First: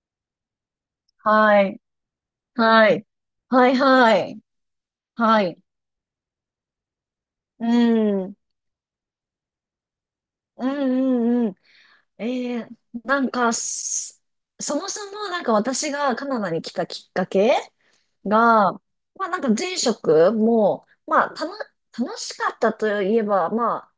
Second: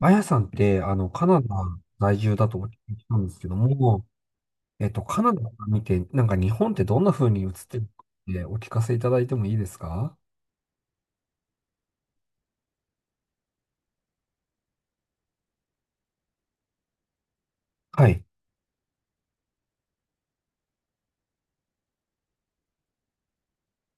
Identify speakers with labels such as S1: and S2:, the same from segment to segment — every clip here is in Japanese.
S1: あやさんって、カナダ
S2: はい。
S1: 在住だとお聞
S2: は
S1: き
S2: い。
S1: したんですけど
S2: はい、
S1: も、
S2: はい。
S1: カナダ
S2: は
S1: か
S2: い。
S1: ら見て、なんか日本ってどんな風に映っ
S2: う
S1: てるか
S2: ん。
S1: ってお聞かせいただいてもいいですか？
S2: うん、うんえー、なんかす、そもそも私がカナダに来たきっかけ
S1: はい。
S2: が、まあ前職も、まあたの、楽しかったといえば、まあ、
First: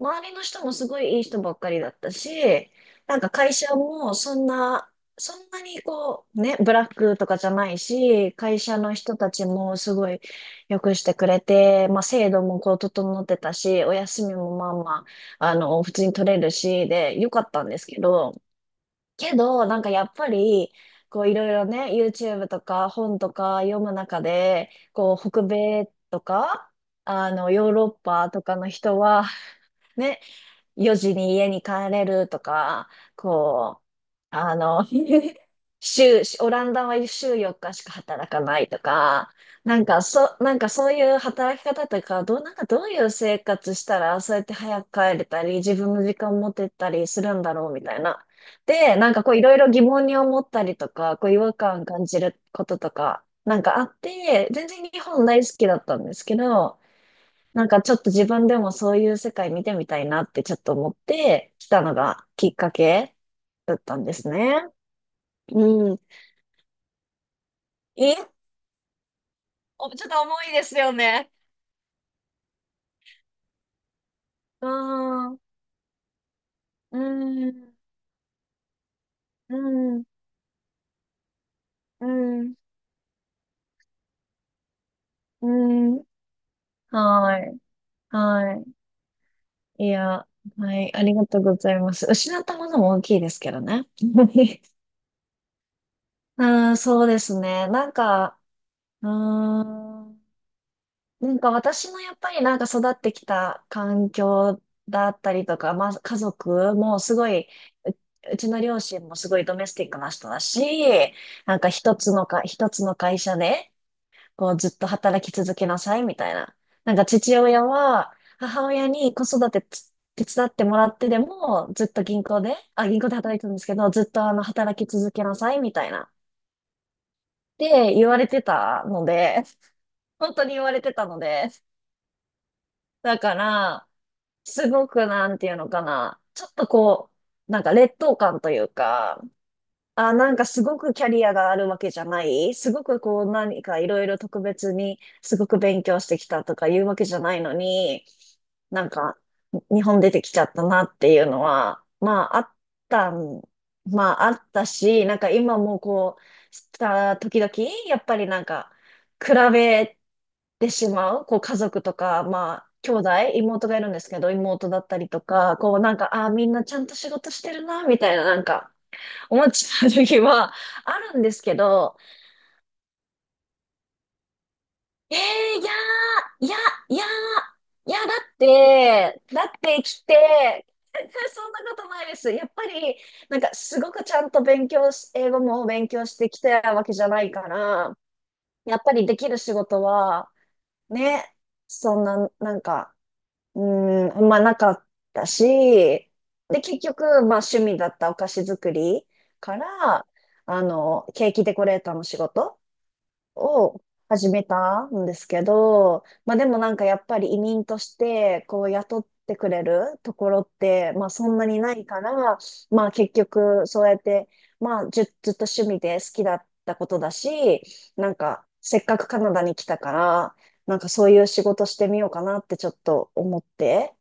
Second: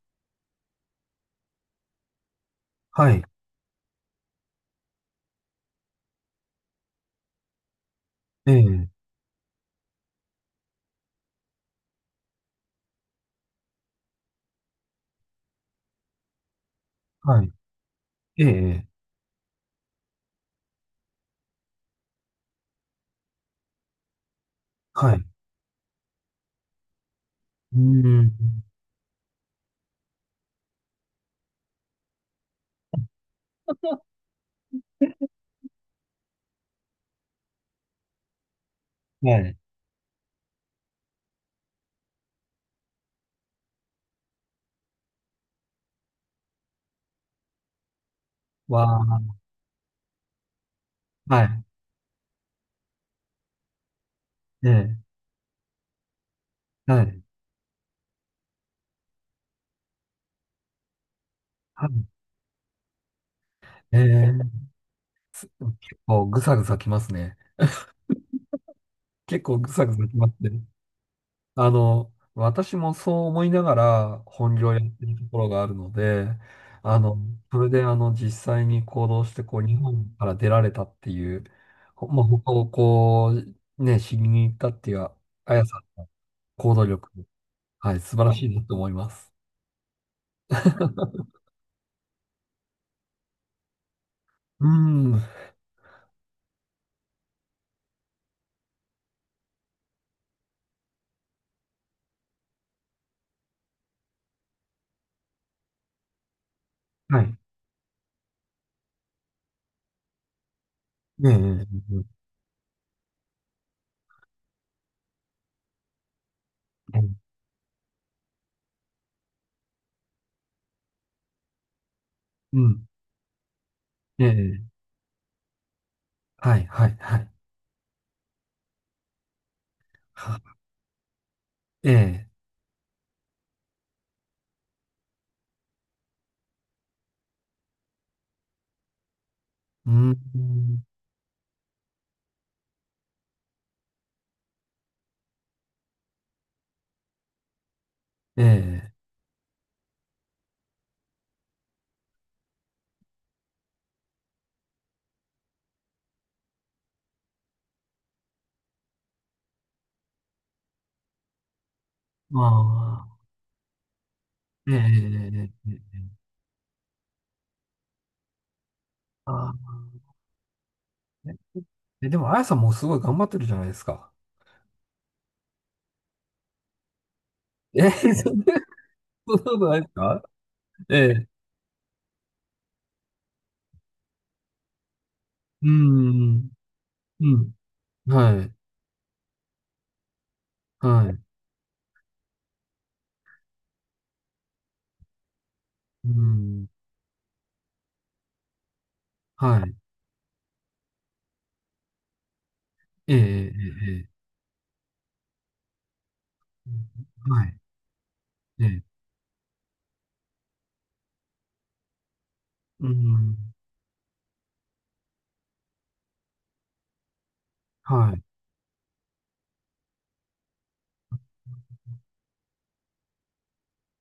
S2: 周りの人もすごいいい人ばっかりだったし、
S1: は
S2: なん
S1: い。
S2: か会社もそんな、そんなにこう、ね、ブラックとかじゃないし、
S1: え
S2: 会社
S1: え、
S2: の人たちもすごい良くしてくれて、まあ制度もこう整ってたし、お休みもまあまあの、普通に取れるし、で、良か
S1: は
S2: っ
S1: い。
S2: たんですけど、
S1: ええ、
S2: けど、なんかやっぱり、こういろいろね、YouTube とか本とか読む中で、こ
S1: はい。う
S2: う北米とか、あの、ヨー
S1: ー
S2: ロッパ
S1: ん。
S2: とかの人は、ね、4時に家に帰れるとか、こう、あの、オランダは週4日しか働かないとか、
S1: はい。
S2: なんかそういう働き方とか、なんかどういう生活したら、そうやって早く帰れたり、自分の時間持てたりするんだろうみたいな。で、なんかこ
S1: わ
S2: ういろいろ疑問に思ったりとか、こう
S1: あ、
S2: 違
S1: は
S2: 和
S1: い。
S2: 感感じることとか、なんかあって、全
S1: え
S2: 然日
S1: え、
S2: 本大好きだったんですけど、
S1: はい。
S2: なんかちょっと自分でもそういう世界見てみたいなってちょっと思って来た
S1: は
S2: の
S1: い。
S2: がきっかけだった
S1: え
S2: んです
S1: え、
S2: ね。うん。
S1: 結構ぐさぐさきますね。
S2: え、
S1: 結構ぐさ
S2: お、
S1: ぐ
S2: ち
S1: さ
S2: ょっ
S1: き
S2: と
S1: ま
S2: 重
S1: す
S2: い
S1: ね。
S2: ですよね。
S1: 私もそう思いながら本
S2: う
S1: 業をやってるとこ
S2: ん、
S1: ろがあるので、あ
S2: う
S1: の、それ
S2: ん、
S1: で実際に行動して、
S2: う
S1: こう、日
S2: ん、
S1: 本から出られたっていう、
S2: う
S1: まあ、他
S2: ん、
S1: をこう、ね、知りに行ったっていう、
S2: う
S1: あやさん、
S2: ん。
S1: 行動力、
S2: はい、
S1: はい、素晴らしいな
S2: は
S1: と思います。
S2: い。いや、はい、ありが とうございます。失ったものも大きいですけどね。
S1: う ん、は
S2: うん、そうですね。なんか、うん。なんか私もやっぱりなんか育ってきた環境だったりとか、まあ家族もすご
S1: い。
S2: い、ううちの両親もすごいドメスティックな人だし、
S1: ええ、
S2: なん
S1: え
S2: か一つ
S1: え
S2: のか、一つの会社でこうずっと働き続けなさいみたいな。なん
S1: え
S2: か
S1: え
S2: 父親は母親に子育て手伝ってもらってでもずっと銀行で、
S1: うん、
S2: あ、銀行で働いてたんですけど、ずっ
S1: え
S2: とあの
S1: え、
S2: 働き続けなさいみたいなっ
S1: はい、はい、はい。
S2: て言われてたので、本当に
S1: は
S2: 言われてたので、
S1: ええ、
S2: だから、すごくなんていうのかな。ちょっとこう、なんか劣等感というか、
S1: う
S2: あ、なんかすご
S1: ん、
S2: くキャリアがあるわけじゃないすごくこう何かいろいろ特別にすごく勉強してきたとかいうわけじゃないのに、
S1: え
S2: なん
S1: え、
S2: か日本出てきちゃったなっていうのは、まああったん、まああったし、なんか今もこう、時々、やっぱりなんか比べてしまう、こう家族とか、まあ兄弟、
S1: ま
S2: 妹がいるんですけど、妹
S1: あ、ええ、
S2: だったりと
S1: え
S2: か、
S1: え、
S2: こうなん
S1: ええ
S2: か、ああ、みんなちゃんと仕事してるな、みたいななんか、思っ
S1: あ
S2: ち
S1: あ
S2: ゃう時はあるん
S1: え、
S2: ですけど、
S1: え、でも、あやさんもすごい頑張ってるじゃないですか。
S2: えー、いやー、いや、
S1: え、
S2: だ
S1: そ
S2: っ
S1: んな
S2: て、
S1: ことないです
S2: 来
S1: か？
S2: て、
S1: え
S2: 絶
S1: え、
S2: 対そんなことないです。やっぱり、なんかすごくちゃんと勉強し、英語も
S1: う
S2: 勉強してき
S1: ん、
S2: たわけじゃな
S1: う
S2: いか
S1: ん、
S2: ら、
S1: はい、
S2: やっぱりできる仕事は、
S1: はい、
S2: ね、そんな、なんか、うーん、あんまなかった
S1: う
S2: し、で、
S1: ん、
S2: 結局、まあ趣味だったお菓子作りか
S1: はい、
S2: ら、あの、ケーキデコレーターの仕事
S1: ええ、え
S2: を
S1: え、え
S2: 始めたんですけど、まあでもなんかやっ
S1: え
S2: ぱり移
S1: はい、
S2: 民としてこ
S1: え
S2: う
S1: え、
S2: 雇ってくれるところってまあそんなにないから、ま
S1: う
S2: あ結
S1: ん、
S2: 局そうやってまあずっと趣味で好きだったことだし、な
S1: は
S2: ん
S1: い、
S2: かせっかくカナダに来たから、なんかそういう仕事してみようかなってちょっと思って、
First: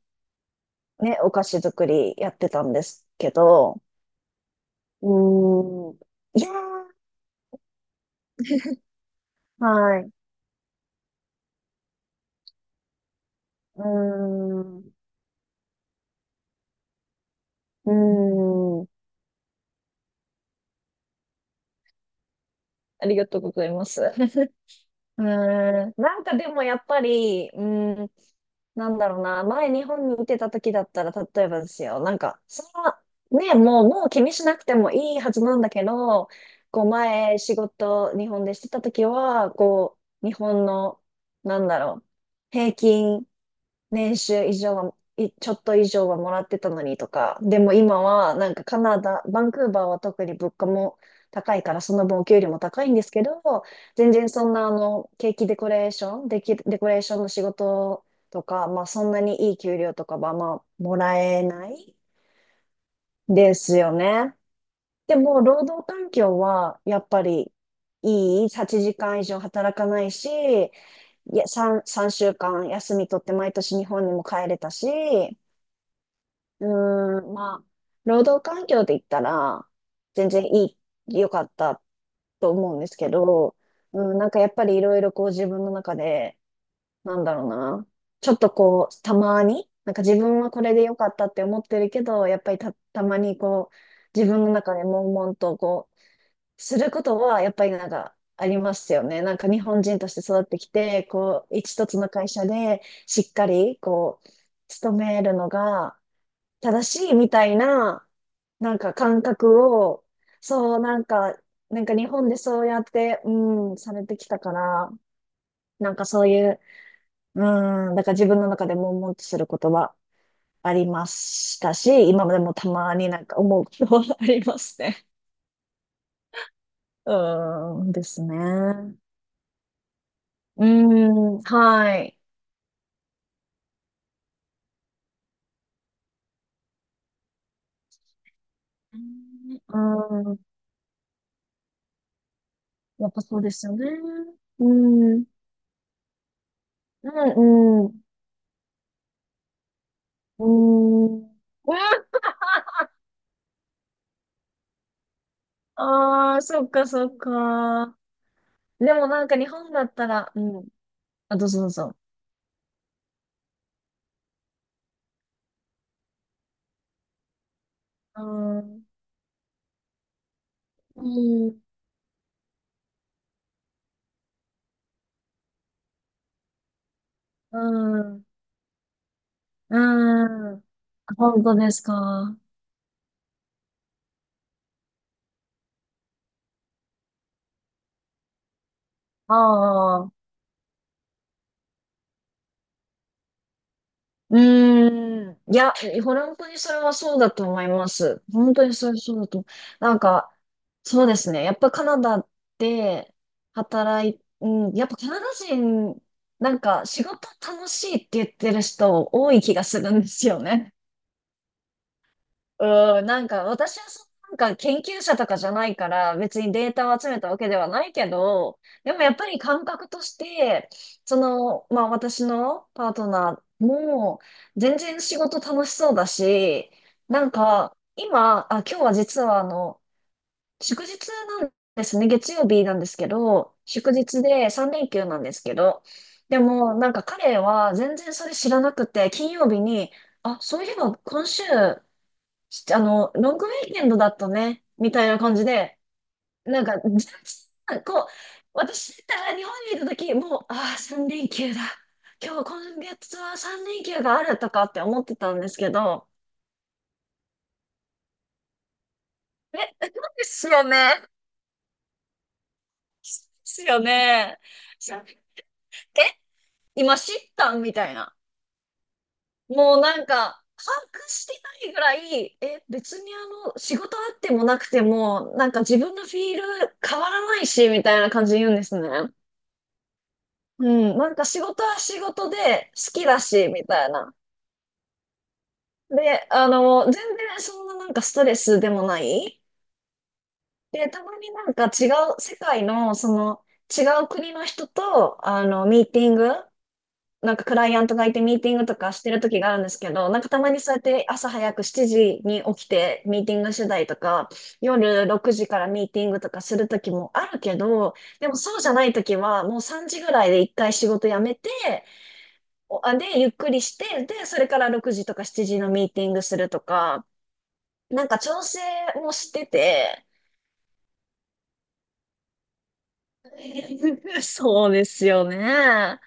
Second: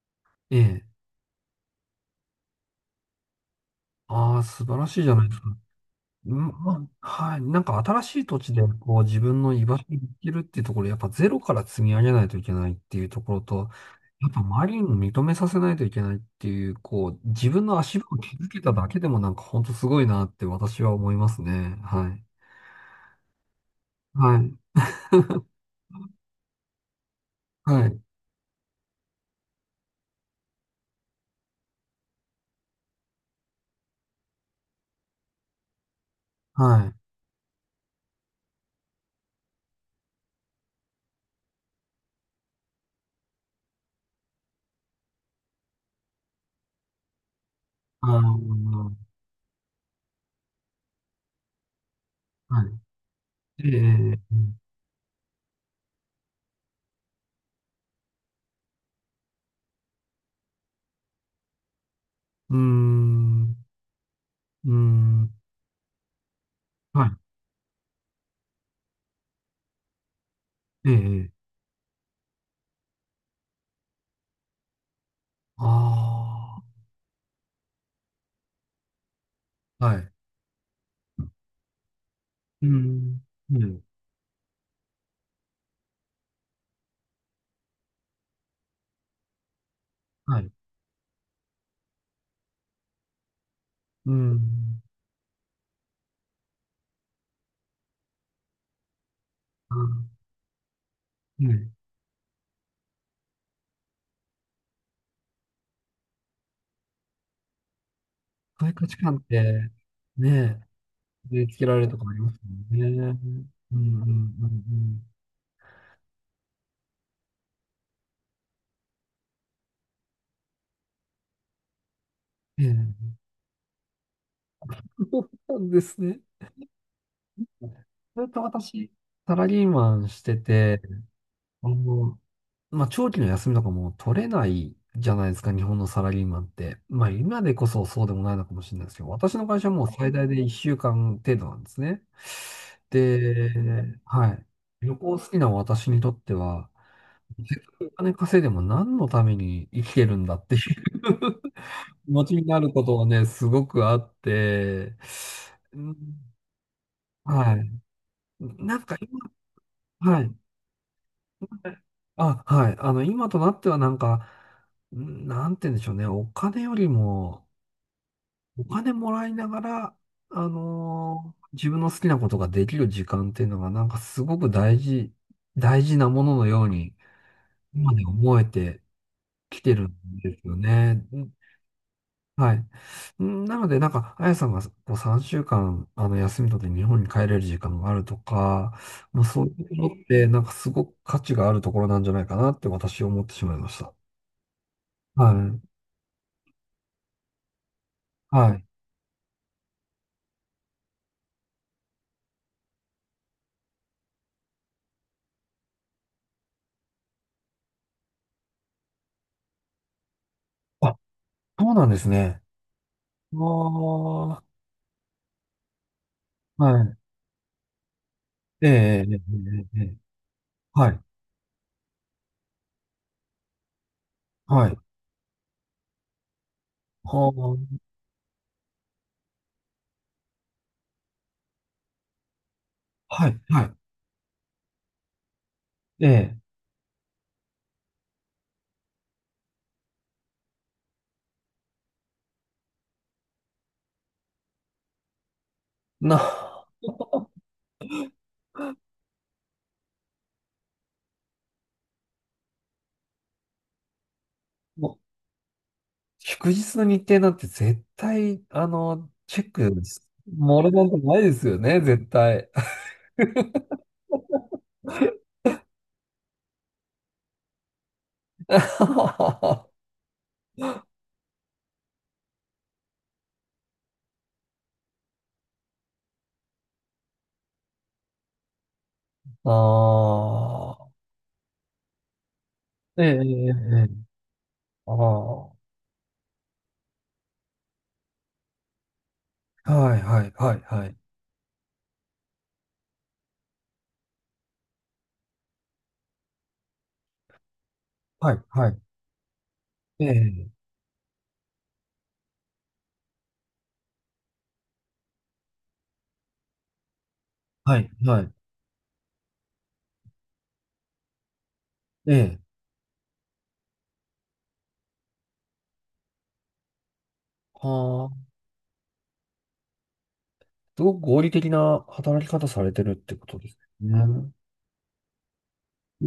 S1: ええ、
S2: ね、お菓子作りやってたんですけど、
S1: ああ、素晴らしい
S2: う
S1: じゃないですか。
S2: ーん、
S1: う
S2: いや
S1: んまあはい。なんか新しい土地でこう自分の居
S2: ー、
S1: 場所に
S2: はい、
S1: 行
S2: う
S1: けるっていうところ、やっぱゼロから積み上げないといけないっていうところと、
S2: ー
S1: やっぱ周り
S2: ん、
S1: に
S2: う
S1: も認めさせないといけないっていう、こう自分の
S2: ー
S1: 足場を築けただ
S2: ん、
S1: けでもなんか本当すごいなって私は思いますね。はい。
S2: ありがとうございます。
S1: はい。
S2: うーん。なんかでもやっぱり、う
S1: はい。
S2: ーん、なんだろうな。前日本にいてた時だったら、例えばですよ。なんか、その、ね、もう、もう気にしなくてもいいはずなんだけど、こ
S1: は
S2: う
S1: い。
S2: 前仕事日本でしてた時は、こう、日本の、なんだろう、平均年収以上は、ちょっと以上はもらってたのにとか、でも今
S1: あ
S2: はなんかカ
S1: の
S2: ナダ、バンクーバーは特に物価も高いからその分お給料も
S1: は
S2: 高いんですけど、全
S1: い。え
S2: 然
S1: え
S2: そんなあのケーキデコレーション、デキデコレーションの仕事とか、まあそんなにいい給料とかはまあもらえない
S1: うん。
S2: で
S1: う
S2: すよね。
S1: ー
S2: で
S1: ん。
S2: も労働環境はやっ
S1: は
S2: ぱりいい、8時間以上働かないし、
S1: い。ええ
S2: いや、3週間休み取って毎年日本にも帰れたし、
S1: あ
S2: うーん、まあ、労働環境で言ったら、
S1: あはい。
S2: 全然いい、良かったと
S1: う
S2: 思うんですけ
S1: ん。
S2: ど、
S1: はい。
S2: うん、なんかやっぱりいろいろこう自分の中で、なんだろうな、ちょっとこう、たまに、なんか自
S1: は
S2: 分
S1: い。う
S2: はこれで良かったって思ってるけど、やっぱりたまにこう、自分の中で
S1: ん。
S2: 悶々とこう、することは、やっぱりなんか、ありますよね。なんか日本人として育ってきて、
S1: うん
S2: こ
S1: は
S2: う、
S1: い、
S2: 一つの会社でしっかり、こう、勤めるのが、正しいみたいな、
S1: そういう
S2: なん
S1: 価
S2: か
S1: 値観っ
S2: 感
S1: て、
S2: 覚を、
S1: ねえ、
S2: そう、なんか、
S1: 植え付けられ
S2: なん
S1: る
S2: か
S1: とこ
S2: 日
S1: あり
S2: 本
S1: ま
S2: で
S1: す
S2: そう
S1: もん
S2: やっ
S1: ね。
S2: て、う
S1: うんう
S2: ん、されてき
S1: ん
S2: た
S1: う
S2: から、
S1: ん
S2: なんかそういう、うん、だから自分の中で悶々とすることはありましたし、今までも
S1: うん。え
S2: たまに
S1: え、
S2: なんか思うことはありますね。
S1: そうなんですね。
S2: うん、です
S1: ずっと私、
S2: ね。
S1: サラリーマンして
S2: う
S1: て、
S2: ん、
S1: あ
S2: はい。
S1: の、まあ、長期の休みとかも取れないじゃないですか、日本のサラリーマンって。まあ、今でこそそうでもないのかもしれないですけど、私の会社は
S2: う
S1: もう最大
S2: んう
S1: で
S2: ん、
S1: 1週間程度なんですね。
S2: やっぱそうですよね。
S1: で、はい。
S2: う
S1: 旅
S2: ん、う
S1: 行
S2: ん、
S1: 好きな私にとっては、
S2: うん、
S1: お
S2: う
S1: 金稼いでも何のために生きてるんだっ
S2: ん。
S1: ていう
S2: うん
S1: 気持ちになることはね、すごくあって、うん
S2: ああ、そっかそっ
S1: はい。
S2: か。
S1: なん
S2: で
S1: か
S2: も
S1: 今、
S2: なんか日本だった
S1: は
S2: ら、
S1: い。
S2: うん。あ、どうぞどうぞ。
S1: あ、はい。今となってはなんか、なんて言うんでしょうね。お金よりも、
S2: う
S1: お
S2: ん。
S1: 金もらいながら、
S2: うん。
S1: 自分の好きなことができる時間っていうのがなんかすごく大事、大事なもののように、
S2: う
S1: 今で
S2: ん。
S1: 思えてきて
S2: う
S1: るんですよ
S2: ん。
S1: ね。
S2: 本当ですか。
S1: はい。なので、なんか、あやさんがこう3週間、休み取って日本に帰れる時間があるとか、まあ、
S2: あ
S1: そういうのっ
S2: あ。
S1: て、なんかすごく価値があるところなんじゃないかなって私思ってしまいました。
S2: う
S1: は
S2: ーん。い
S1: い。
S2: や、本当にそれはそうだと思います。本
S1: はい。
S2: 当にそれそうだと。なんか、そうですね。やっぱカナダで働い、うん。やっぱカナダ人、なんか仕事楽しいって言ってる人多い気がするんですよね。
S1: あ、そうなんですね。
S2: うん、なん
S1: あ
S2: か
S1: あ、
S2: 私はその
S1: は
S2: なんか研究者とかじゃないから別にデータ
S1: い。
S2: を集めたわけではないけど、
S1: え
S2: でも
S1: え、
S2: や
S1: ええ、
S2: っぱり感
S1: ええ、え
S2: 覚
S1: え
S2: として、
S1: はい。
S2: その、まあ私のパートナーも
S1: はい。
S2: 全然仕事楽しそうだし、なんか
S1: は
S2: 今、あ、今日は実はあの、祝日なんですね。月曜日なんですけ
S1: あ、はい。
S2: ど、
S1: はい。
S2: 祝日で3連休なんですけど、
S1: ええ、
S2: でもなんか彼は全然それ知らなくて、金曜日に、あ、そういえば今週あの、ロングウィーケンドだったね、みたいな感じで、
S1: な、
S2: なんか、全然こう、私だったら日本にいた時、もう、ああ、3連休だ。今日、今月は3連休があるとかって
S1: もう
S2: 思ってたんですけど、
S1: 祝日の日程なんて絶対、チェッ
S2: え、
S1: ク、
S2: です
S1: も
S2: よ
S1: ろなんて
S2: ね。で
S1: ないですよね、絶対。
S2: すよね。さえ、今知ったんみたいな。
S1: あ
S2: もうなんか、把握してないぐらい、え、別にあの、仕事あってもなくても、なんか自分のフィール変わらないし、みたいな感じで言うんですね。う
S1: あ
S2: ん、なんか仕事は仕事で好
S1: ー、え
S2: き
S1: え、
S2: だ
S1: え
S2: し、
S1: え、
S2: み
S1: え
S2: た
S1: え
S2: いな。
S1: ああ、は
S2: で、あの、全然そんななんかストレスでもない。
S1: いはい、はい、は
S2: で、
S1: い、
S2: たまになんか違う、世界のその違う国の人と、あの、ミーティング、なんかクライアントがいて
S1: は
S2: ミー
S1: い、
S2: ティング
S1: は
S2: と
S1: い、
S2: かしてる時があるんですけ
S1: え
S2: ど、なんかたま
S1: え、
S2: にそうやって朝早く7時に起きてミーティングしてたりとか、夜6時からミーティングとかする時もあるけ
S1: はい、
S2: ど、
S1: は
S2: で
S1: い、
S2: もそうじゃない時はもう3時ぐらいで一回仕事辞めて、
S1: ええ、
S2: で、ゆっくりして、で、それから6時とか7時のミーティングするとか、なん
S1: は
S2: か
S1: あ、
S2: 調整もしてて、
S1: すごく合理的な働き方されてるってことです ね。
S2: そうですよね。な
S1: う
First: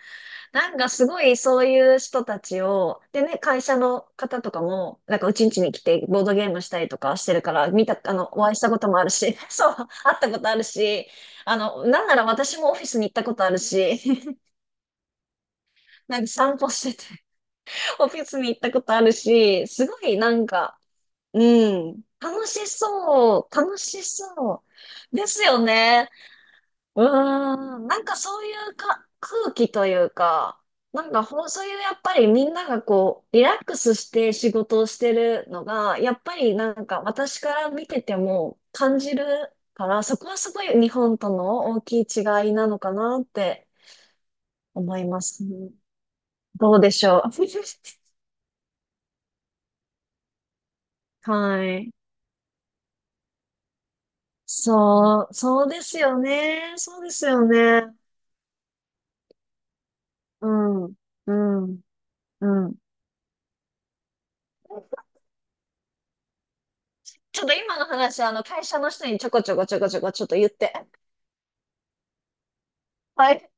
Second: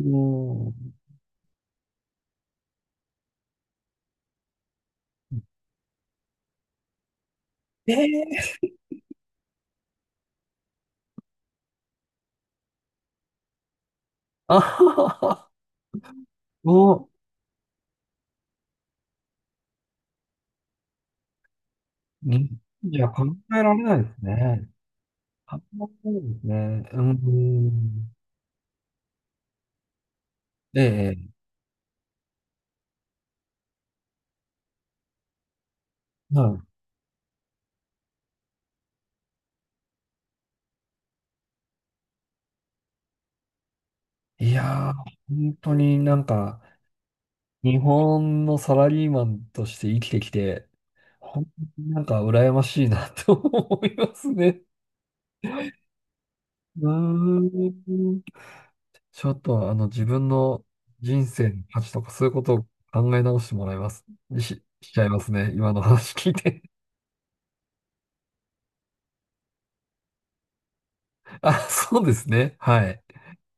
S2: んか
S1: ん。
S2: すごいそういう人たちを、でね、会社の方とかも、なんかうちんちに来てボードゲームしたりとかしてるから、
S1: え
S2: あの、お会いし
S1: え、
S2: たこともあるし、そう、会ったことあるし、あの、なんなら私もオフィスに行ったことあるし、
S1: あはは、
S2: なんか散歩し
S1: お、
S2: てて、オフィスに行ったことあるし、すごいなんか、うん。楽し
S1: いや、考
S2: そう。
S1: えら
S2: 楽
S1: れない
S2: し
S1: です
S2: そ
S1: ね。
S2: う。ですよ
S1: 考えられ
S2: ね。
S1: ないですね。う
S2: うーん。なん
S1: ん。
S2: かそういうか、空気というか、なんか
S1: え
S2: ほん、そういうやっぱりみんながこう、リラックスして仕事をしてるのが、やっぱ
S1: え、
S2: り
S1: は
S2: なんか私から見てても感じるから、そこはすごい日本との大きい違いなのかなって
S1: い。いやー、
S2: 思います
S1: 本
S2: ね。
S1: 当になんか、
S2: どうでしょう。
S1: 日本のサラリーマンとして生きてきて、本
S2: は
S1: 当に
S2: い。
S1: なんか羨ましいなと思いますね。
S2: そう、そうですよね。
S1: う
S2: そうですよ
S1: ー
S2: ね。
S1: ん。ちょっと自分
S2: う
S1: の
S2: ん、
S1: 人
S2: う
S1: 生の価
S2: ん、
S1: 値とかそういうことを
S2: うん。
S1: 考え直してもらいます。しちゃいますね。今の話聞いて。
S2: ちょっと今の話、あの、会社の人にちょこちょこちょこちょこちょっと言って。
S1: あ、そうですね。はい。
S2: はい。